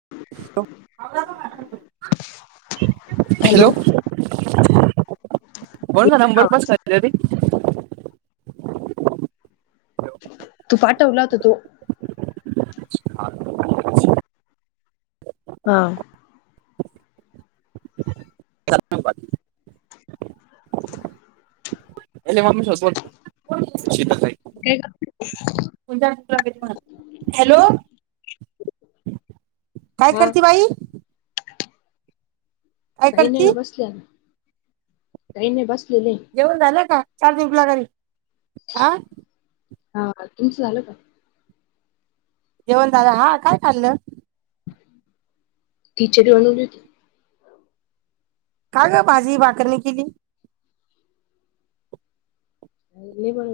[inaudible] Hello कोण का येतोय नंबर पाच आवाज? खरी तू पाटव उलात तो ह हा हॅलो [inaudible] एले मम्मी सोबत बोल कोण एले काय ग तुमच्या [unintelligible] हॅलो काय हा करती बाई काय काही नाहीग करते बसल्या काहीने बसल्या जेवण झालं का चार दिवसला घरी ह हा तुमचं झालं का येऊन ददा हा काय खाल्लं किचरी बनवली होती का ग भाजी भाकरणी केली नाही बण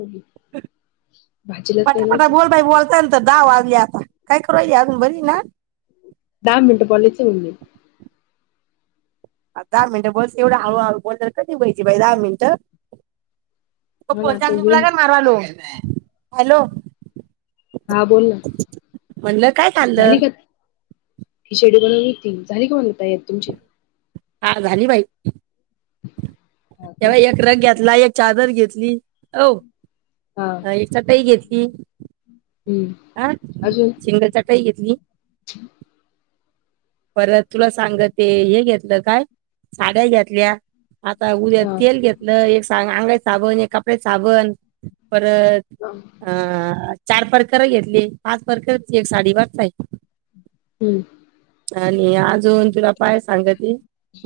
पटाफटा बोल बाई बोलतायल तर दहा आता काय करूय अजून बरी ना दा मिनट पलेच म्हही दहा मिनिटं बस एवढा हव हव बोल तर कधी वयची बाई दहा मिनिट त हो ना पचा आता तुकुला होईल काय मारवालो हॅलो हा बोल ना म्हणलं काय झाली खाल्लं का ही शेड्यू बनवूनती झाली का म्हणता य तुमची हा झाली बाई हा का तेव्हा एक रग घेतला एक चादर घेतली हो हा एक चटाई घेतली हम्म हा अजून शिंगल चटही घेतली परत तुला सांग ते हे घेतलं काय साड्या घातल्या आता उद्या हा तेल घेतलं एक अंगा साबण एक कपड्यात साबण परत हा. अ चार परकर घेतली पाच परकर एक साडी बचचा आहे हम्म आणि अजून तुला पाय सांग त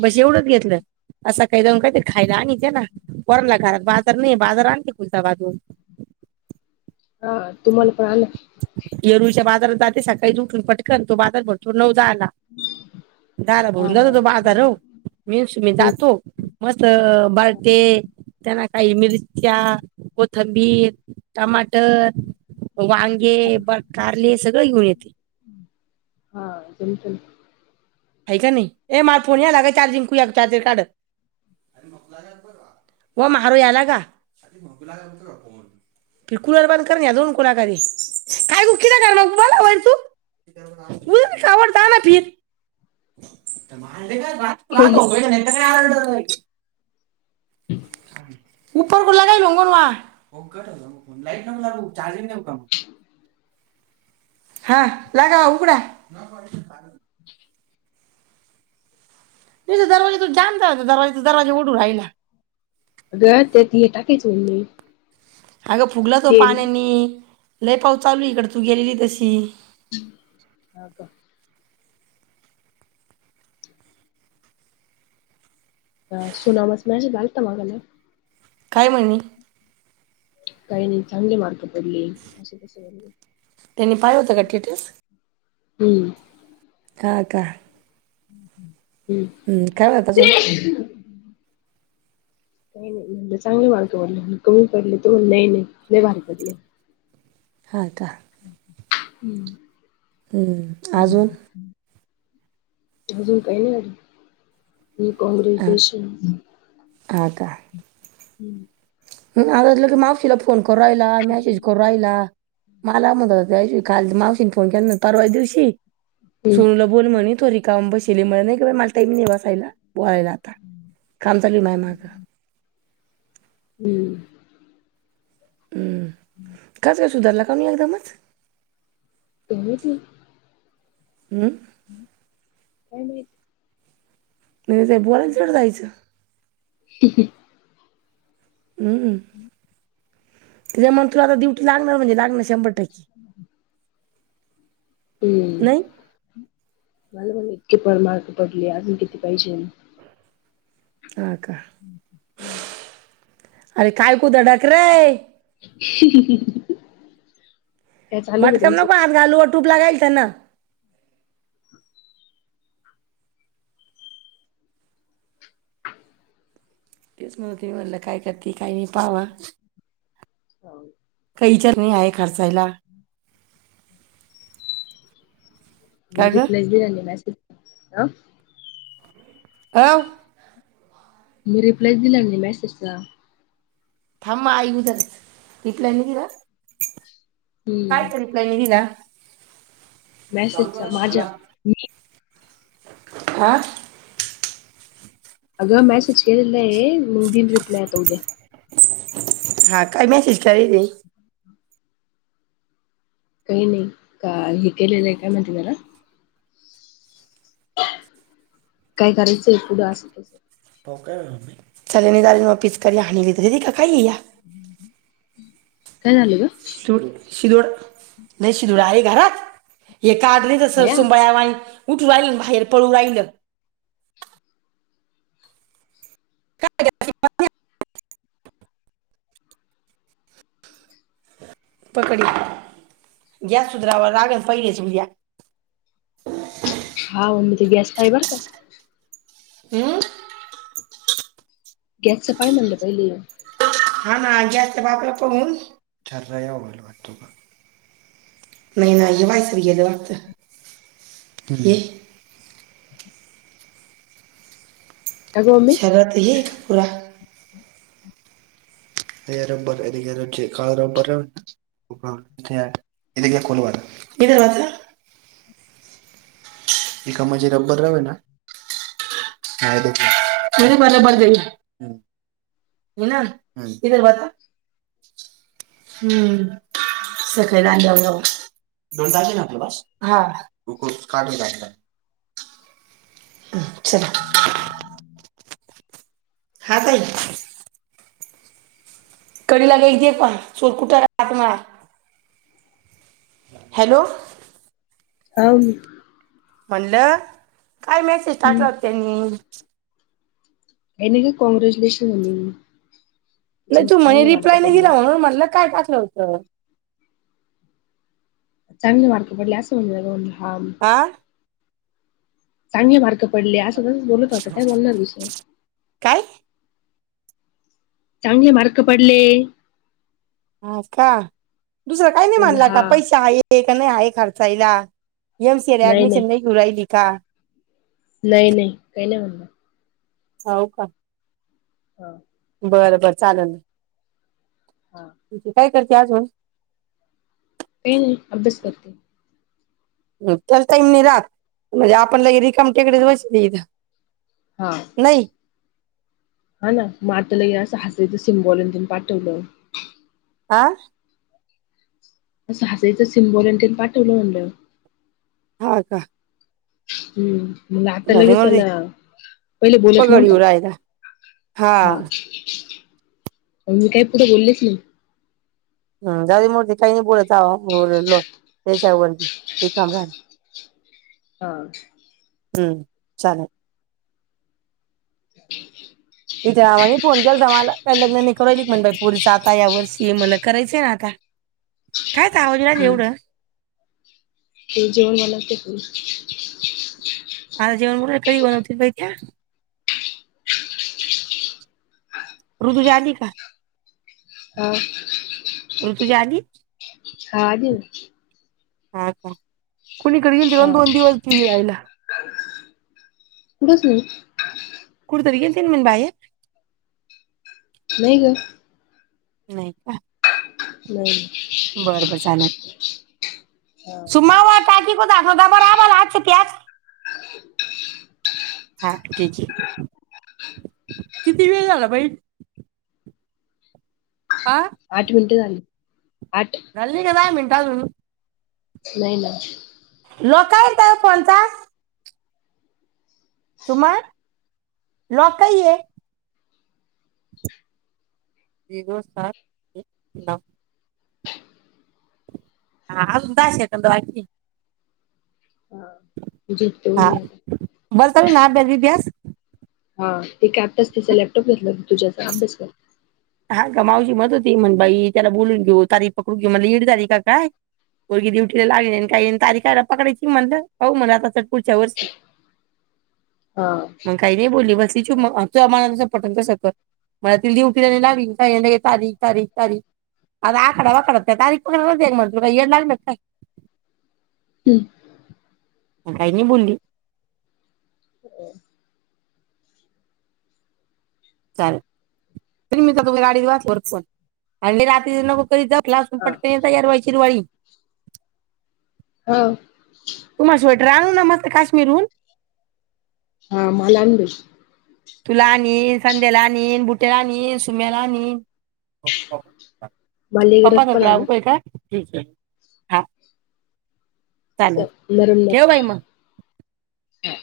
बस एवढच घेतलं असं काही जाऊन काही ते खायला आण ते ना वरला घरात बाजार नाही बाजार आणते कुलच्या बाजून हा तुम्हाला पण आलं जे सकाळी उठून पटकन तो बादर भरतो नऊ जाल हम् दारा बोलला त तो बाजार मीनस मी हम्म जातो मस् बळटे त्यांना काही मिरच्या कोथंबीर टमाटर वांगे ब कारले सगळं घेऊन येते हा ज ह का नाही ए मार फोनलाग चार्जिंग चार्जर काढ व मारो याला का क कुलाार बां कर या दोन कुलाकारारी काय ग किलाकार मगला तू खबडता ना फर का रा ना. होता काय आ र ला चार्जिंगऊ का हा लागा उघडा त दरवाजा तू जाणत दरवाजे दरवाजा ओढू राहि ना अ गं त्यात हे टाकायच म्होल नाही अगं फुगला तो पाण्याने लय पाऊस चालू इकडं तू गेलेली तशी हा का सोनामस मची ा तां क काय म्हणणे काहिनी चांगले मार्क त्यांनी पाहिलं होतं का टेटस हम्म हाका हम् हम्म हम्म कायवताजून काही नाही म्हणलं चांगले मार्क पडले म्ह कमी पडले त म्हण नाही नाहीे भारीक पडले ह का हम्म हम्म अजून अजून काही नाही झा ह कॉग्रेटेशन आ का हम्म ह आता ल की मावशीला फोन करू राहिला मेसेज करू राहिला मलाम काल मावशीने फोन केला परवा दिवशी हम्म सुरूलं बोल म्हणे थोडीरी काम बसली मला नाही बा मला टाईम निवासायला बोळायला काम चालू माय माझं हम्म हम्म काच काय सुधार लगवणी लादमच तम त हम्म काय माहित नाही नाही ते बोलांचड जायचं क हम्म त्या मग तुला आता ड्युटी लागणार म्हणजे लागणार शंभर टक्के हम् नाही मला मला इतककी पार मार्क पडली अजून किती पाहिजे हा का हम् हम्म अरे काय कुदंडाक रय [inaudible] चालू आहे का मटकम तुमचं? नक हात घालू अ टूप लागाईल तर ना तेच म्हणून तुम्ही म्हणलं काय करते काही नाही पावा हो. कैचत नाही आहे खर्चायला का आणि ग रिप्लाय दिरा आणि मॅसेज ह अ मी रिप्लाय दिला मेसेजला थांबा आई उदच तिथल्या किरा हम्म कायतरीप्लाय निघला चालू क मेसेजचा ख माझ्या मी हा अग मॅ सच क दिलाय म दिन रिपलाय तऊ द्या हा काय मॅशिच करली त काही नाही का हे केलेलं आहे काय म्हहिती त्याला काय करायचंय पुढं असंच चले नि दार पिस कर ह ल का खाय या काय झालं ग शिड शिदोड नाही शिदोड आहे घरात हे काढ नाही तस भया सुबळ उठू राहिल बाहेर पळू राहिलं का पकडी गॅस सुधरावर रागत पहिले सुलल्या हा उमब ते गॅस पाय बर का हम्म गॅस सफय म्हणलं पहिले हा ना जास्त भापलं पून ठर वाटतो का नाही नाही वायसरीयद वक्त ते का ग मम्मी सगात ये का पुूरा अ रबर जे काळ रबर आहे प्रॉब्लेम इथं घे.. कोण वार इथं वाचा [inaudible] एका म्हजी रब्बर रावे ना [unintelligible] [inaudible] ये ना इधर बसा हम्म सकाली दांड्यावर जाऊ दोन तास है ना आपके पास हा.. [inaudible] हा चल हा ताई कडी लगायेंगे पण चोर कुठं राहत नाय हॅलो ह म्हणलं काय मेसेज हम्म टाकला होता त्यांनी काही नाही ग... काँग्रॅच्युलेशन म्हणे नाही तू म्हणे रिप्लाय नाही दिला म्हणून म्हटलं काय टाकलं होतं चांगले मार्क पडले असं म्हणून राहिला म्हटला हा चांगले मार्क पडले असं तसंच बोलत होता काय बोलणार आहे दुसरं काय चांगले मार्क पडले हा का.. दुसरं काय नाही म्हणलं म्हनला का हा पैसा हाये का नाही आहे खर्चायला एम सीएला ऍडमिशन नाही घेऊ राहिली का नाही नाही काही नाही म्हणलं हाऊ का हा बरं बरं चालल... हा तू काय करते अजून पेन अभ्यास कर हम्म.. त्याला टाईम नाही राहात म्हणजे आपण लई रिकाम टेकडेच बसले इथं हा.. नाही हा ना मग आता लई असं हसायचं सिम्बॉल अन ते पाठवलं आ... असं हसायचं सिम्बॉल अन ते पाठवलं म्हटलं हा का हम्म मग आता झाले लगेच मोरे आला.. पहिले बोलत पगड नव्हता येऊ राहिला हा मग मी पुढं काही बोललेच नाही हम्म.. जाऊ दे मरू दे काय नाही बोलायचं [unintelligible] हा हम्म चालल. [unintelligible] फोन केलता तर मला.. काय लग्न नाय करू राहिला का पोरीचं यावर्षी... मी म्हटलं करायचं ना आता [unintelligible] कह्याचा आवाज येऊ राहिला हम्म. एवढा ते जेवण बनवते फक्त आज जेवण... उद्या काही बनवते... काय घ्या ऋतुजा आली का हा ऋतुजा आली हा आली ना. हा का... कुणीकडे गेलती हा दोन दिवस तू [unintelligible] बसनी कुठंतरी गेलती ना म्हणती बाहेर नाइ गं नाही का नाही बरं बरं चालल... हा सुमा वर टाकी बघ [inaudible] [unintelligible] हा ठीक आहे किती वेळ झाला बाई आठ मिनट झाली आठ झाल्ली का काय मिनटं अजून नाही नाही लोकायल तर पंचास तुमार लॉक काही ये झिरो सात एक नऊ हा आ उ दश ये त वाटची जीत आहे तम ना बल ब्यास तेताच त्याचा लॅपटॉप घेतला तुझ्या अभ्यास हां का मावची मत होती म्हण बाई त्याला बोलून घेऊ तारीख पकडून घेऊ मला ईड तारी काय मुलगी डुटीला लागली आणि काही तारीखयला पकडायची म्हणलं होऊ म्हणलं आता च पुढच्या वर्षी [inaudible] हा मग काही नाही बोलली बस ति तू आम्हाला तस पटंग क सक मला त दे त नावी तारीख तारीख तारी अ आकड व वाकड तारी मणत का एड लाल म का हम्म काहीनी बोलली चालेल त मी तर तुमच्या गाडीत वाच फोन आणि राात नकला हा पटक तयार हो्हाय शिरवाळी हा तुम्हाला स्वेटर आणू ना मस्त काश्मीरहून हां म लबस तुलानी संदेला न बुटेला न सुमेला नी मालेगरज प्पा पण आहे ना कतय काय हा चालेल असं ठेव भाई म ह